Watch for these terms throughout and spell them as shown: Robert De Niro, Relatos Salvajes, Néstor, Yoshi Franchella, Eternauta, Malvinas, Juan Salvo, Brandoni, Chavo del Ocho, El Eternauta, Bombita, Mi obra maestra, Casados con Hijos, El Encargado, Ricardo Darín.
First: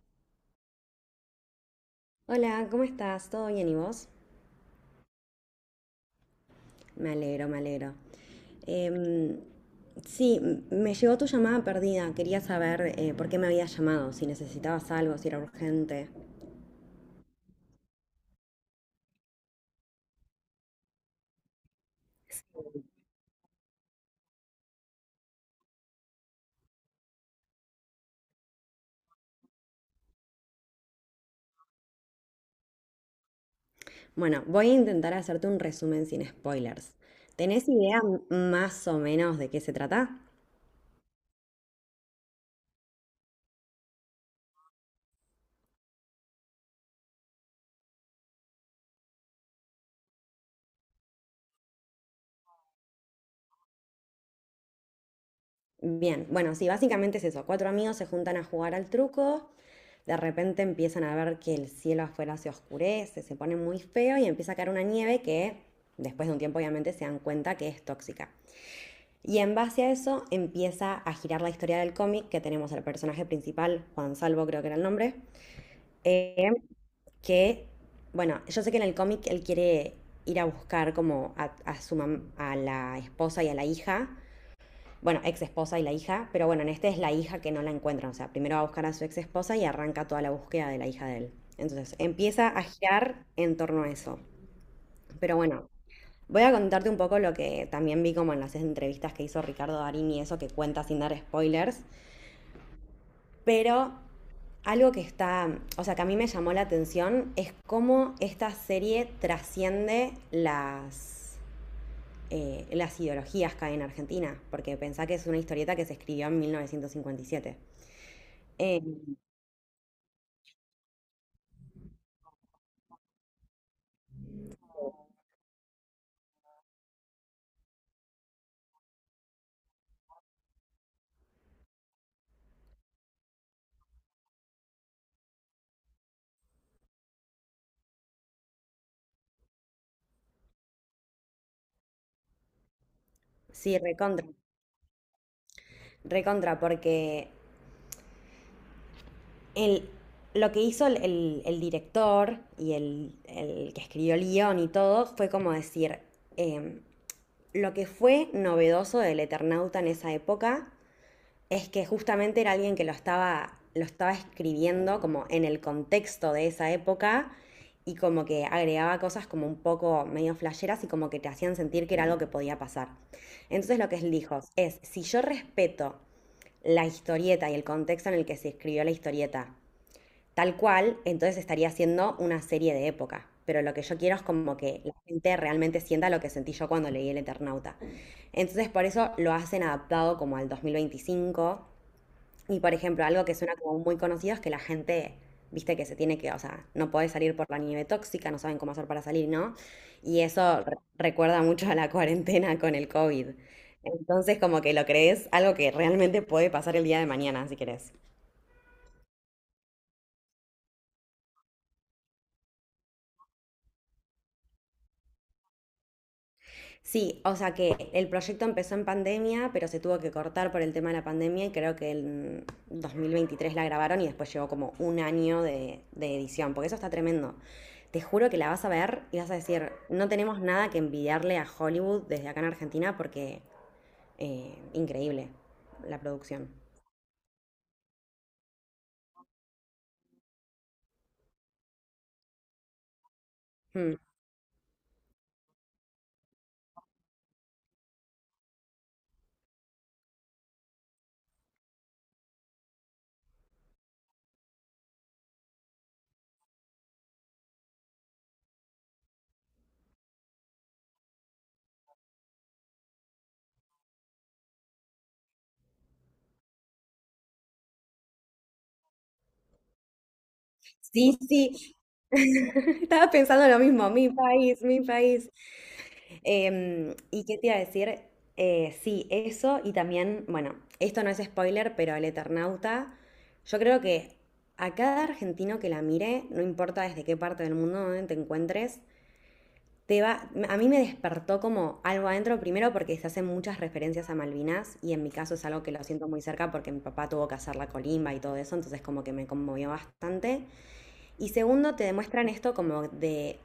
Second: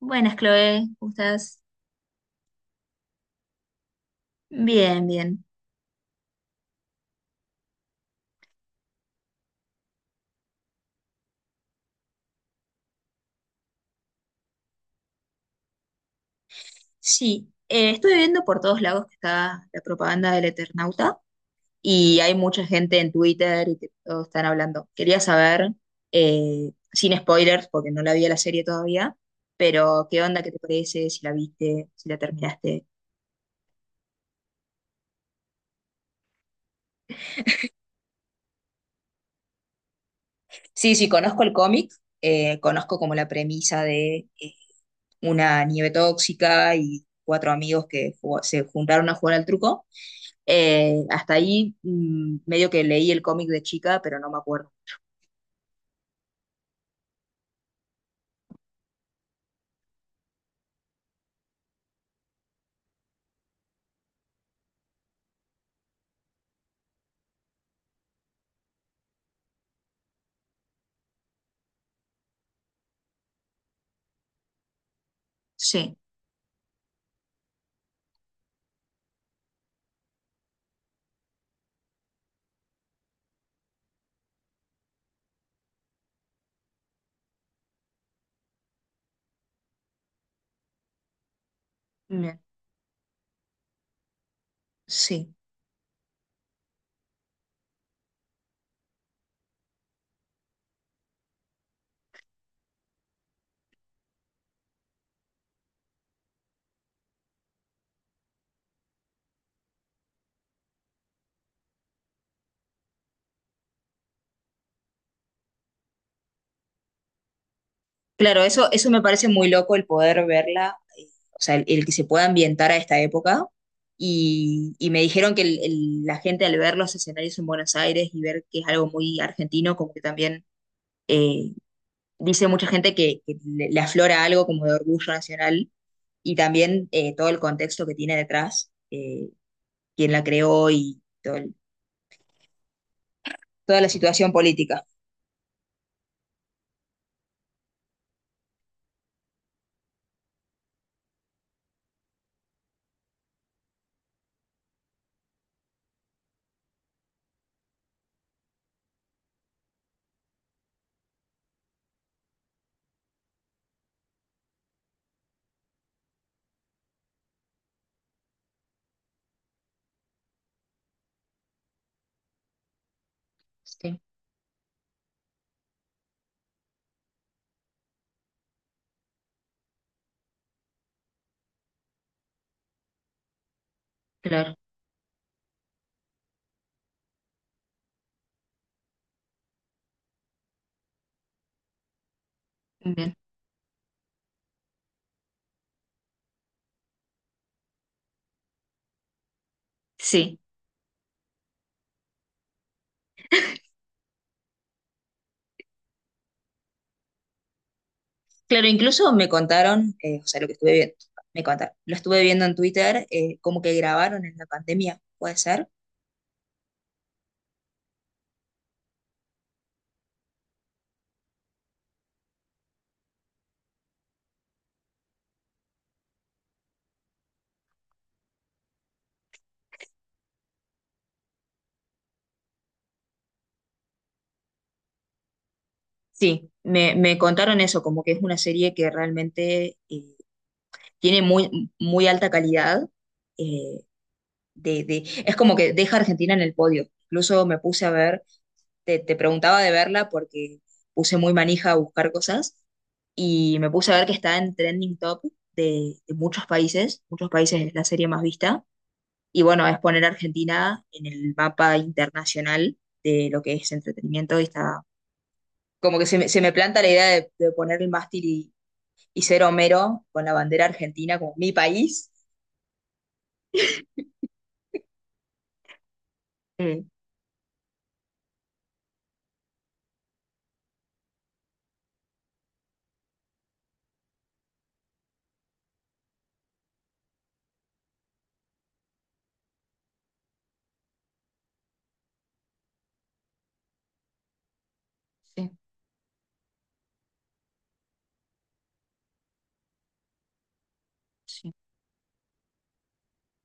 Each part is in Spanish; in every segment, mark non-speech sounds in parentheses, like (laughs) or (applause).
Buenas, Chloe, ¿cómo estás? Hola, ¿cómo estás? ¿Todo bien y vos? Bien, bien. Me alegro, me alegro. Em, sí, me llegó tu llamada perdida. Quería saber por qué me habías llamado, si necesitabas algo, si era urgente. Sí, estuve viendo por todos lados que está la propaganda del Eternauta y hay mucha gente en Twitter y que todos están hablando. Quería saber, sin spoilers, porque no la vi a la serie todavía, pero ¿qué onda? ¿Qué te parece? Si la viste, si la terminaste. Bueno, voy a intentar hacerte un resumen sin spoilers. ¿Tenés idea más o menos de qué se trata? Sí, sí, conozco el cómic, conozco como la premisa de una nieve tóxica y cuatro amigos que se juntaron a jugar al truco. Hasta ahí medio que leí el cómic de chica, pero no me acuerdo. Bien, bueno, sí, básicamente es eso. Cuatro amigos se juntan a jugar al truco. De repente empiezan a ver que el cielo afuera se oscurece, se pone muy feo y empieza a caer una nieve que después de un tiempo obviamente se dan cuenta que es tóxica. Y en base a eso empieza a girar la historia del cómic que tenemos al personaje principal, Juan Salvo creo que era el nombre, Sí, eh, que, bueno, yo sé que en el cómic él quiere ir a buscar como a su a la esposa y a la hija, bueno, ex esposa y la hija, pero bueno, en este es la hija que no la encuentran, o sea, primero va a buscar a su ex esposa y arranca toda la búsqueda de la hija de él. Entonces, bien, empieza a girar en torno a eso. sí. Pero bueno, voy a contarte un poco lo que también vi como en las entrevistas que hizo Ricardo Darín y eso que cuenta sin dar spoilers, pero algo que está, o sea, que a mí me llamó la atención es cómo esta serie trasciende las ideologías que hay en Argentina, porque pensá que es una historieta que se escribió en 1957. Claro, eso, Eh, eso me parece muy loco el poder verla, o sea, el que se pueda ambientar a esta época. Y me dijeron que la gente al ver los escenarios en Buenos Aires y ver que es algo muy argentino, como que también eh, dice mucha gente que le aflora algo como de orgullo nacional y también, todo el contexto que tiene detrás, quién la creó y sí, toda la recontra, situación política. recontra, porque el, lo que hizo el director y el que escribió el guión y todo fue como decir, em, lo que fue novedoso del Eternauta en esa época es que justamente era alguien que lo estaba escribiendo como en el contexto de esa época y como que agregaba cosas como un poco medio flasheras y como que te hacían sentir que era algo que podía pasar. Entonces lo que Sí, él dijo es, si yo respeto la historieta y el contexto en el que se escribió la historieta. Tal cual, entonces estaría haciendo una serie de época. Pero lo que yo quiero es claro, como que la gente realmente sienta lo que sentí yo cuando leí El Eternauta. Entonces por eso lo hacen adaptado como al 2025 y por ejemplo, bien. algo que suena como muy conocido es que la gente, viste que se tiene que, o sea, no podés salir por la nieve tóxica, no saben cómo hacer para salir, ¿no? Y Sí, eso recuerda mucho a la cuarentena con el COVID. Entonces, como que lo crees algo que realmente puede pasar el día de mañana, si querés. claro, incluso me contaron, o sea, lo que estuve viendo, me contaron, lo estuve viendo en Twitter, como que grabaron en la pandemia, ¿puede ser? Sí, o sea que el proyecto empezó en pandemia, pero se tuvo que cortar por el tema de la pandemia y creo que en 2023 la grabaron y después llevó como un año de edición, porque eso está tremendo. Te juro que la vas a ver y vas a decir, no tenemos nada que envidiarle a Hollywood desde acá en Argentina porque increíble la producción. Sí, me contaron eso, como que es una serie que realmente tiene muy, muy alta calidad, eh, Mm. Es como que deja a Argentina en el podio. Incluso me puse a ver te preguntaba de verla porque puse muy manija a buscar cosas y me puse a ver que está en trending top de muchos países es la serie más vista, y bueno, es poner a Argentina en el mapa internacional de lo que es entretenimiento y está como que se me planta la idea de poner el mástil y ser Homero con la bandera argentina Sí, como mi sí, país. (laughs) estaba pensando lo mismo, mi país, mi país. Eh, ¿Y qué te iba a decir? Sí, eso y también, bueno, esto no es spoiler, pero El Eternauta, yo creo que a cada argentino que la mire, no importa desde qué parte del mundo donde te encuentres, a mí me despertó como algo adentro, primero porque se hacen muchas referencias a Malvinas y en mi caso es Sí, algo que lo siento muy cerca porque mi papá tuvo que hacer la colimba y todo eso, entonces como que me conmovió bastante. Y sí, segundo, te demuestran esto como de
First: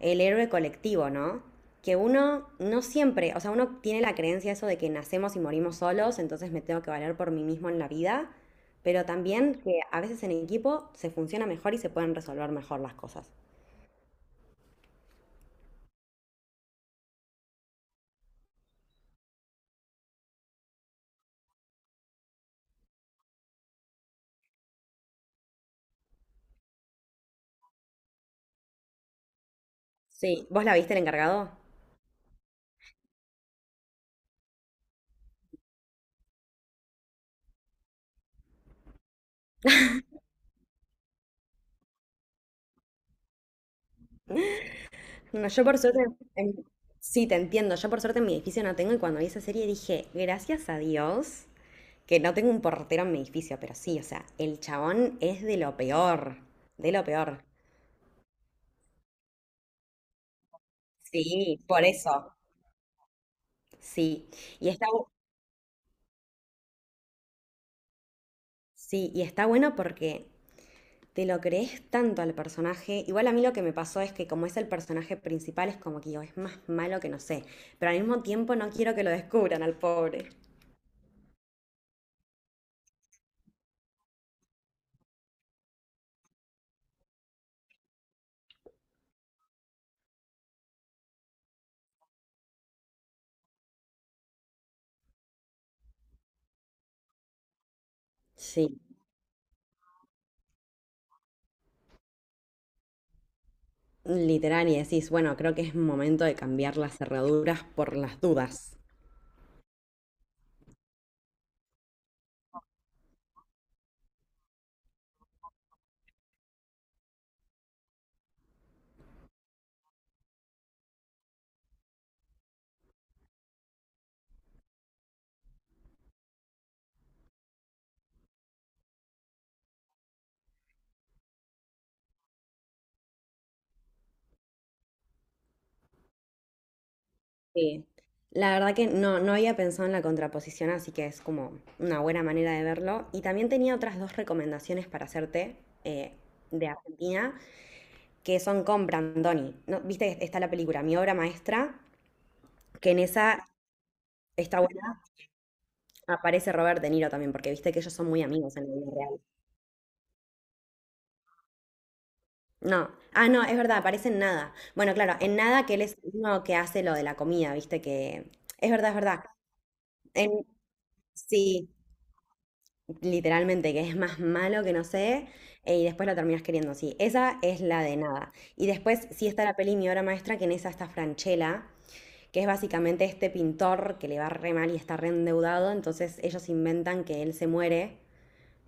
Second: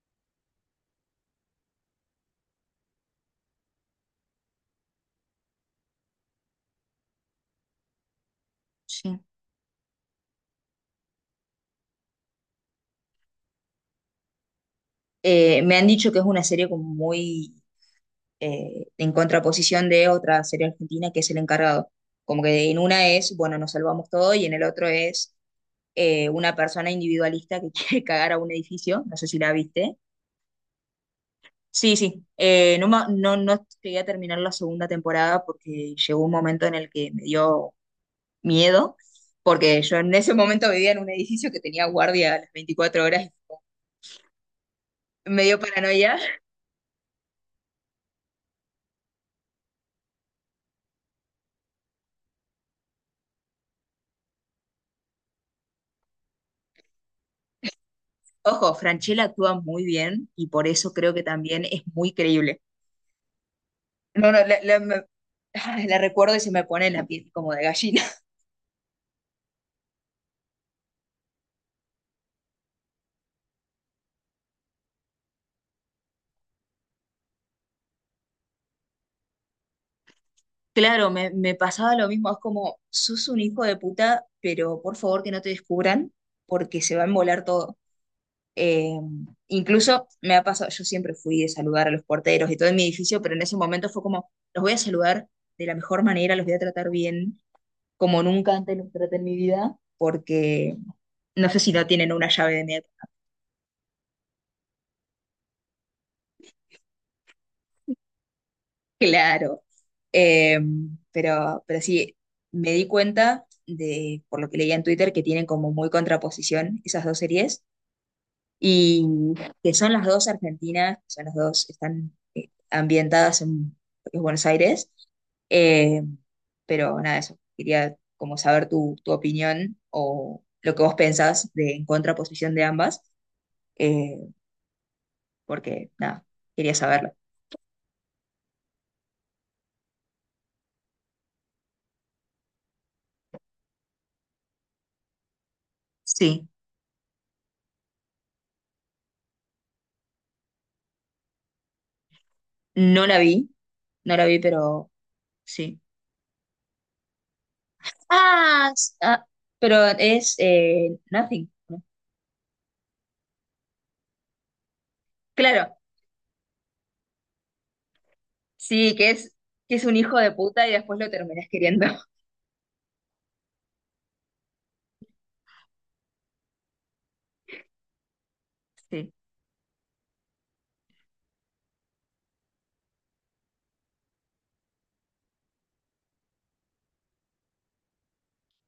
el héroe colectivo, ¿no? Que uno no siempre, o sea, uno tiene la creencia eso de que nacemos y morimos solos, entonces me tengo que valer por mí mismo en la vida, pero sí. también que a veces en equipo se funciona mejor y se pueden resolver mejor las cosas. Me han dicho que es una serie como muy en contraposición de otra serie argentina que es El Encargado. Como que en una es, bueno, nos salvamos todo y en el otro es una persona individualista que (laughs) quiere cagar a un edificio, no sé si la viste. Sí, ¿vos la viste el encargado? Sí, sí, no, no, no llegué a terminar la segunda temporada porque llegó un momento en el que me dio miedo, porque yo en ese momento vivía en un edificio que tenía guardia a las 24 horas, me No, dio yo por suerte, paranoia. en- sí, te entiendo, yo por suerte en mi edificio no tengo y cuando vi esa serie dije, gracias a Dios que no tengo un portero en mi edificio, pero sí, o sea, el chabón es de lo peor, de lo peor. Ojo, Franchella actúa muy bien y por eso creo que Sí, también es por muy eso. creíble. Sí, No, no, y está, ay, la recuerdo y se me pone la piel como de gallina. (laughs) sí, y está bueno porque te lo crees tanto al personaje. Igual a mí lo que me pasó es que como es el personaje principal, es como que digo, es más malo que no sé. Pero al mismo tiempo no quiero que lo descubran al pobre. Claro, me pasaba lo mismo, es como, sos un hijo de puta, pero por favor que no te descubran, porque se va a embolar todo. Eh, Incluso me ha pasado, yo siempre fui de saludar a los porteros y todo en mi edificio, pero en ese momento fue como, los voy a saludar de la mejor manera, los voy a tratar bien, como nunca antes Sí, los traté en mi vida, porque no sé si no tienen una llave de mi. literal, y decís, bueno, creo que es momento de cambiar las cerraduras por las dudas. Claro. Eh, pero sí, me di cuenta de, por lo que leía en Twitter, que tienen como muy contraposición esas dos series y que son las dos argentinas, son las dos, están, ambientadas en lo que es Buenos Aires. Eh, pero nada, eso, quería como saber tu opinión o lo que vos pensás de en contraposición de ambas, eh, porque nada, quería saberlo. Sí. La verdad que no, no había pensado en la contraposición, así que es como una buena manera de verlo. Y también tenía otras dos recomendaciones para hacerte eh, Sí, de Argentina, que son con Brandoni. ¿No? Viste que está la película Mi obra maestra, que en no la esa vi, no la vi, está pero buena, sí. aparece Robert De Niro también, porque viste que ellos son muy amigos en Ah, la vida real. ah, pero es Nothing. No, ah, no, es verdad, aparece en nada. Bueno, claro, en nada que Claro, él es uno que hace lo de la comida, viste que. Es verdad, sí, es verdad. Que es un hijo de En... puta y después lo terminas Sí, queriendo. (laughs) literalmente, que es más malo que no sé, y después la terminas queriendo, sí. Esa es la de nada. Y después Sí. sí está la peli Mi obra maestra, que en esa está Franchella, que es básicamente este pintor que le va re mal y está re endeudado, entonces ellos inventan que él se muere,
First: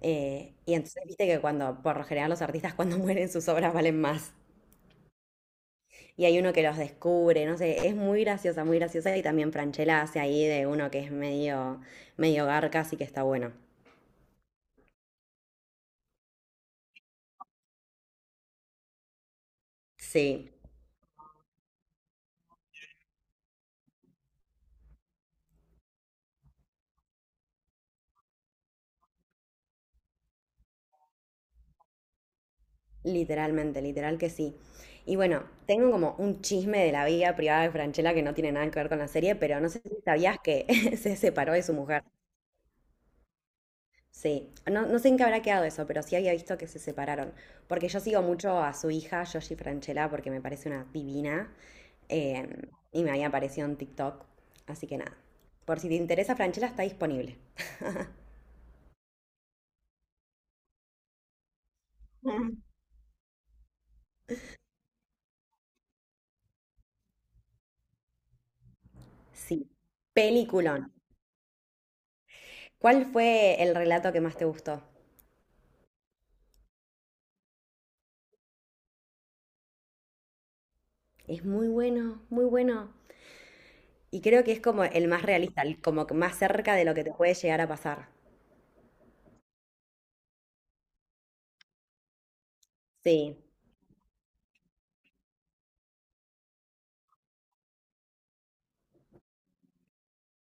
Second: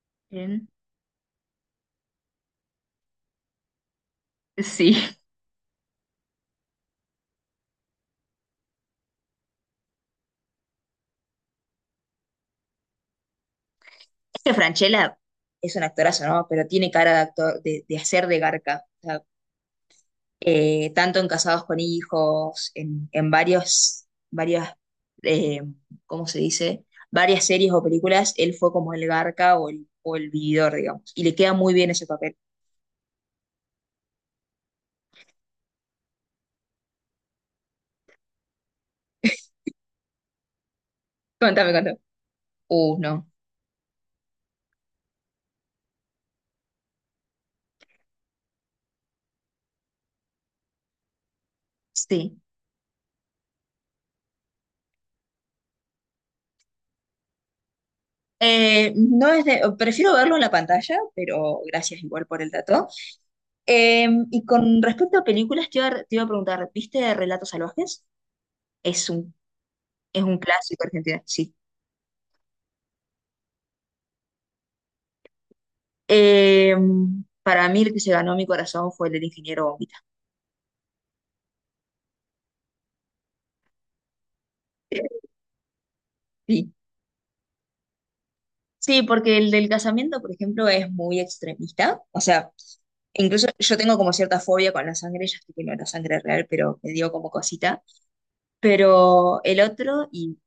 Bien. y entonces viste que cuando, por lo general los artistas cuando (laughs) mueren sus obras valen más, Sí. y hay uno que los descubre, no sé, es muy graciosa, y también Franchella hace ahí de uno que es medio, medio garca, así que está bueno. Este Franchella es un actorazo, ¿no? Pero tiene cara de actor, de hacer de garca. O sea, Sí, tanto en Casados con Hijos, en varios, varias, eh, ¿cómo se dice? Varias series o películas, él fue como el garca o el vividor, digamos. Y le queda muy bien ese papel. literalmente, literal que sí. Y bueno, tengo como un chisme de la vida privada de Franchella que no tiene nada que ver con la serie, pero no sé si sabías que (laughs) se separó de Contame, su contame. mujer. No. Sí, no, no sé en qué habrá quedado eso, pero sí había visto que se separaron. Porque yo sigo mucho a su hija, Yoshi Franchella, porque me parece una divina. Sí. eh, y me había aparecido en TikTok. Así que nada. Por si te interesa, Franchella está disponible. (laughs) No es de- prefiero verlo en la pantalla, pero gracias igual por el Mm. dato. Y con respecto a películas, te iba a preguntar, ¿viste Relatos Salvajes? Es un, Sí. es un clásico Peliculón. argentino, sí. ¿Cuál fue el relato que más te gustó? Eh, para mí el que se ganó mi corazón fue el del ingeniero Bombita. Es muy bueno, muy bueno. Y creo que es como el más realista, el como que más Sí. cerca de lo que te puede llegar a pasar. Sí, porque el del casamiento, por ejemplo, es muy extremista. O sea, Sí, incluso yo tengo como cierta fobia con la sangre, ya sé que no era sangre real, pero me dio como cosita. Pero el otro, y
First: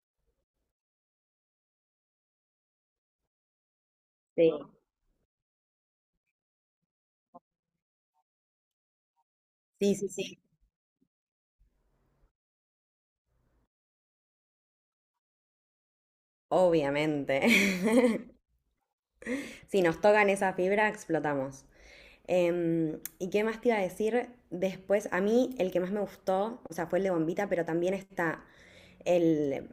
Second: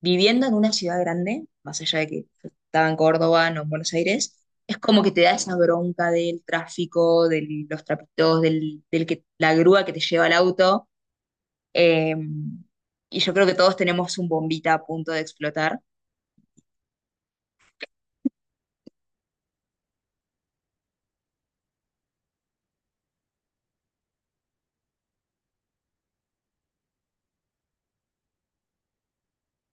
viviendo en una ciudad grande, más allá de que yo estaba en Córdoba, no en Buenos Aires, sí, es como que te da esa bronca del tráfico, de los trapitos, la grúa que sí, te sí, lleva al sí. auto. eh, y yo creo que todos tenemos un bombita a punto de explotar. Obviamente. (laughs) Si nos tocan esa fibra, explotamos. ¿Y qué más te iba a decir? Después, a mí el que más me gustó, o sea, fue el de Bombita, pero también está el,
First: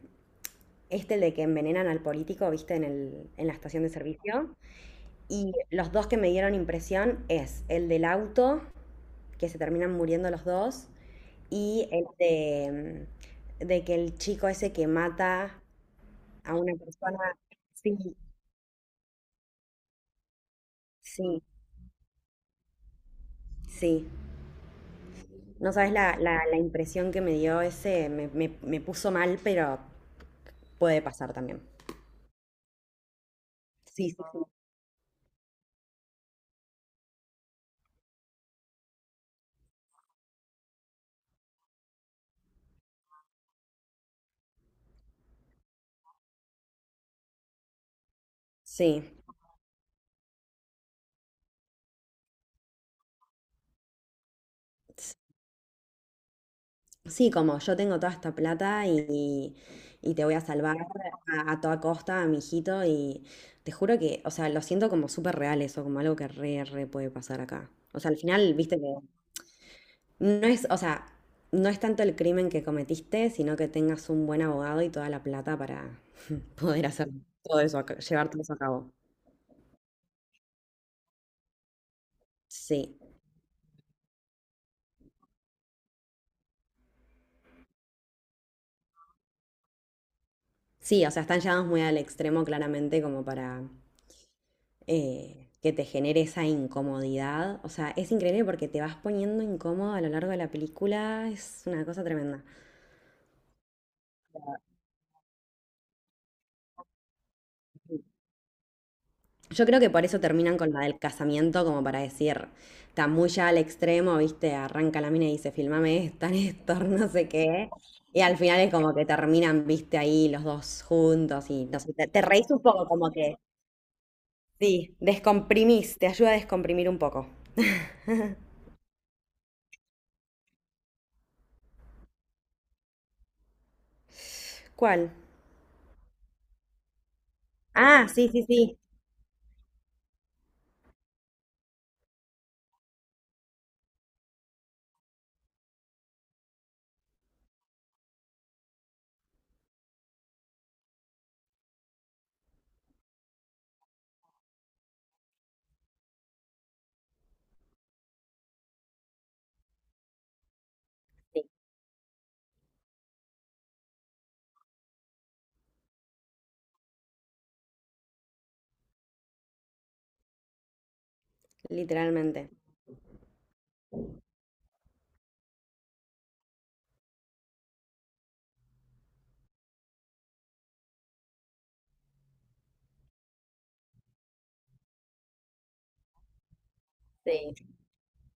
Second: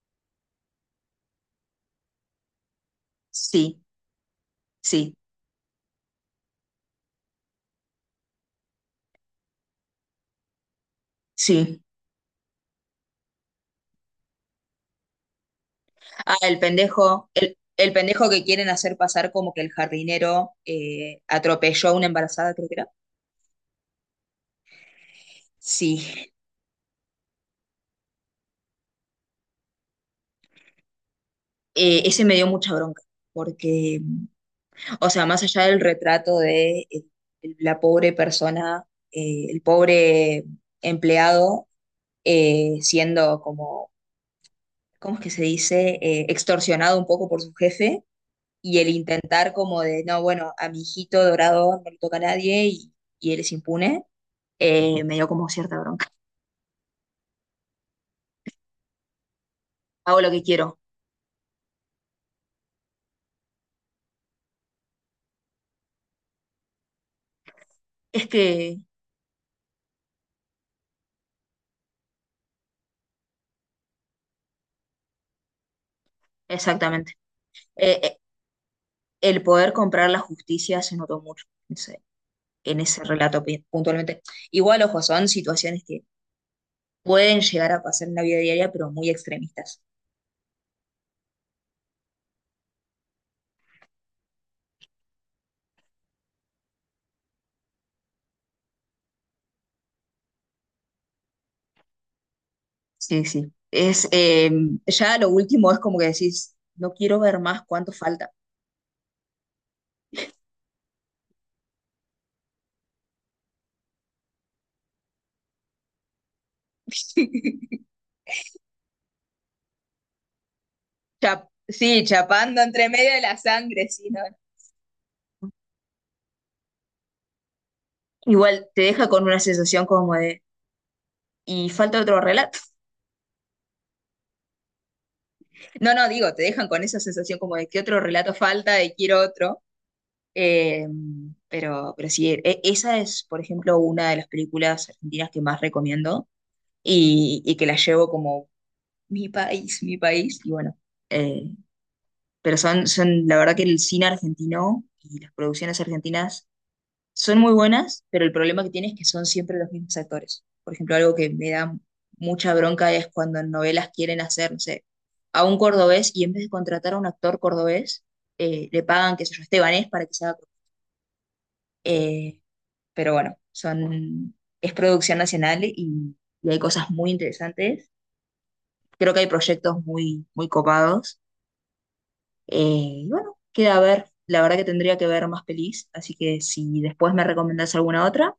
el de que envenenan al político, viste, en la Sí, estación de servicio. sí, Y los dos que me dieron impresión es el del auto, que se terminan muriendo los dos, sí. y el de que el chico ese que mata Ah, a el una persona. pendejo, el Sí, pendejo que quieren hacer pasar como que el jardinero sí, atropelló a una embarazada, creo que era. sí. No Sí. sabes la, la, la impresión que me dio ese, me puso mal, pero puede pasar también. Ese me dio mucha bronca, porque Sí, sí, sí. o sea, más allá del retrato de, la pobre persona, el pobre empleado siendo como, ¿cómo es que se dice? Extorsionado un poco por su jefe y el Sí, intentar como de, no, bueno, a mi hijito dorado no le toca a nadie y, y él es impune, s- me dio como cierta bronca. sí, como yo tengo toda esta plata y Hago te lo voy a que salvar quiero. a toda costa, a mi hijito, y te juro que, o sea, lo siento como súper real eso, como algo que re puede pasar acá. O sea, al Es final, viste que, que no es, o sea, no es tanto el crimen que cometiste, sino que tengas un buen abogado y toda la plata para poder hacer exactamente. todo eso, Eh, eh, llevar todo eso a cabo. el poder comprar la justicia se notó mucho en Sí. ese relato puntualmente. Igual, ojo, son situaciones que pueden llegar a pasar en la vida diaria, pero muy extremistas. Sí, o sea, están llevados muy al extremo claramente como para que te genere esa incomodidad. O sea, es increíble porque te vas poniendo incómodo a lo largo de la película. Es una cosa tremenda. Sí, sí. Es, ya lo último es como que decís, no quiero ver más, cuánto falta. Yo creo que por eso terminan con la del casamiento, como para decir, está muy ya al extremo, viste, arranca la mina y dice, filmame esta, Néstor, (laughs) no sé qué. (laughs) Y al final es como que terminan, viste, ahí los dos juntos y no sé, sí, te reís chapando un poco entre como medio de la que, sangre, sí, ¿no? sí, descomprimís, te ayuda a descomprimir un poco. Igual te deja con una sensación como de, ¿y falta otro relato? ¿Cuál? No, no, digo, te dejan con esa sensación como de que otro Ah, sí, relato sí, falta, sí. de quiero otro. Eh, pero sí, esa es, por ejemplo, una de las películas argentinas que más recomiendo y que la llevo como mi país, y bueno, eh, pero son, son, la verdad que el cine argentino y las producciones argentinas son muy buenas, pero el problema que tiene es que son siempre los mismos actores. Por ejemplo, algo que Sí, me da mucha bronca es cuando en novelas quieren hacer, no sé, a un cordobés y en vez de contratar a un actor cordobés, le pagan, qué sé yo, estebanés para que se haga cordobés. eh, literalmente. pero bueno, son, es producción nacional y hay cosas muy interesantes. Creo que hay proyectos muy, muy copados. Y bueno, queda a ver. La verdad que tendría que ver más pelis, así que si después me Sí. recomendás alguna otra,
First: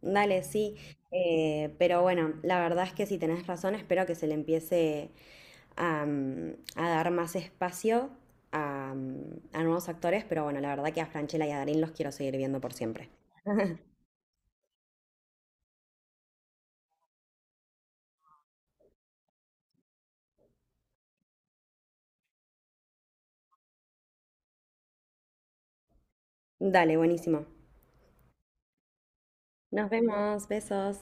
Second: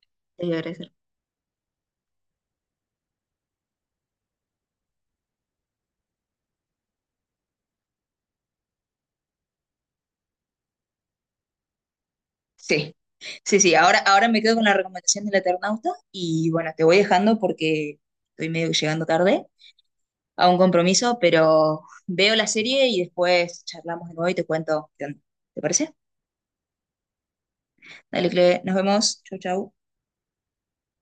Dale, te voy a sí. agradecer. Pero bueno, la verdad es que si tenés razón, espero que se le empiece a dar más espacio a nuevos actores, pero bueno, la verdad que a Franchella y a Darín los quiero seguir viendo por Sí, siempre. sí, sí. (laughs) Ahora, ahora me quedo con la recomendación del Eternauta y bueno, te voy dejando porque estoy medio que llegando tarde a un compromiso, pero veo la serie y después charlamos de nuevo y te cuento qué onda. ¿Te parece? Dale, buenísimo. Dale, Cle, nos vemos. Chau, chau. Nos vemos, besos.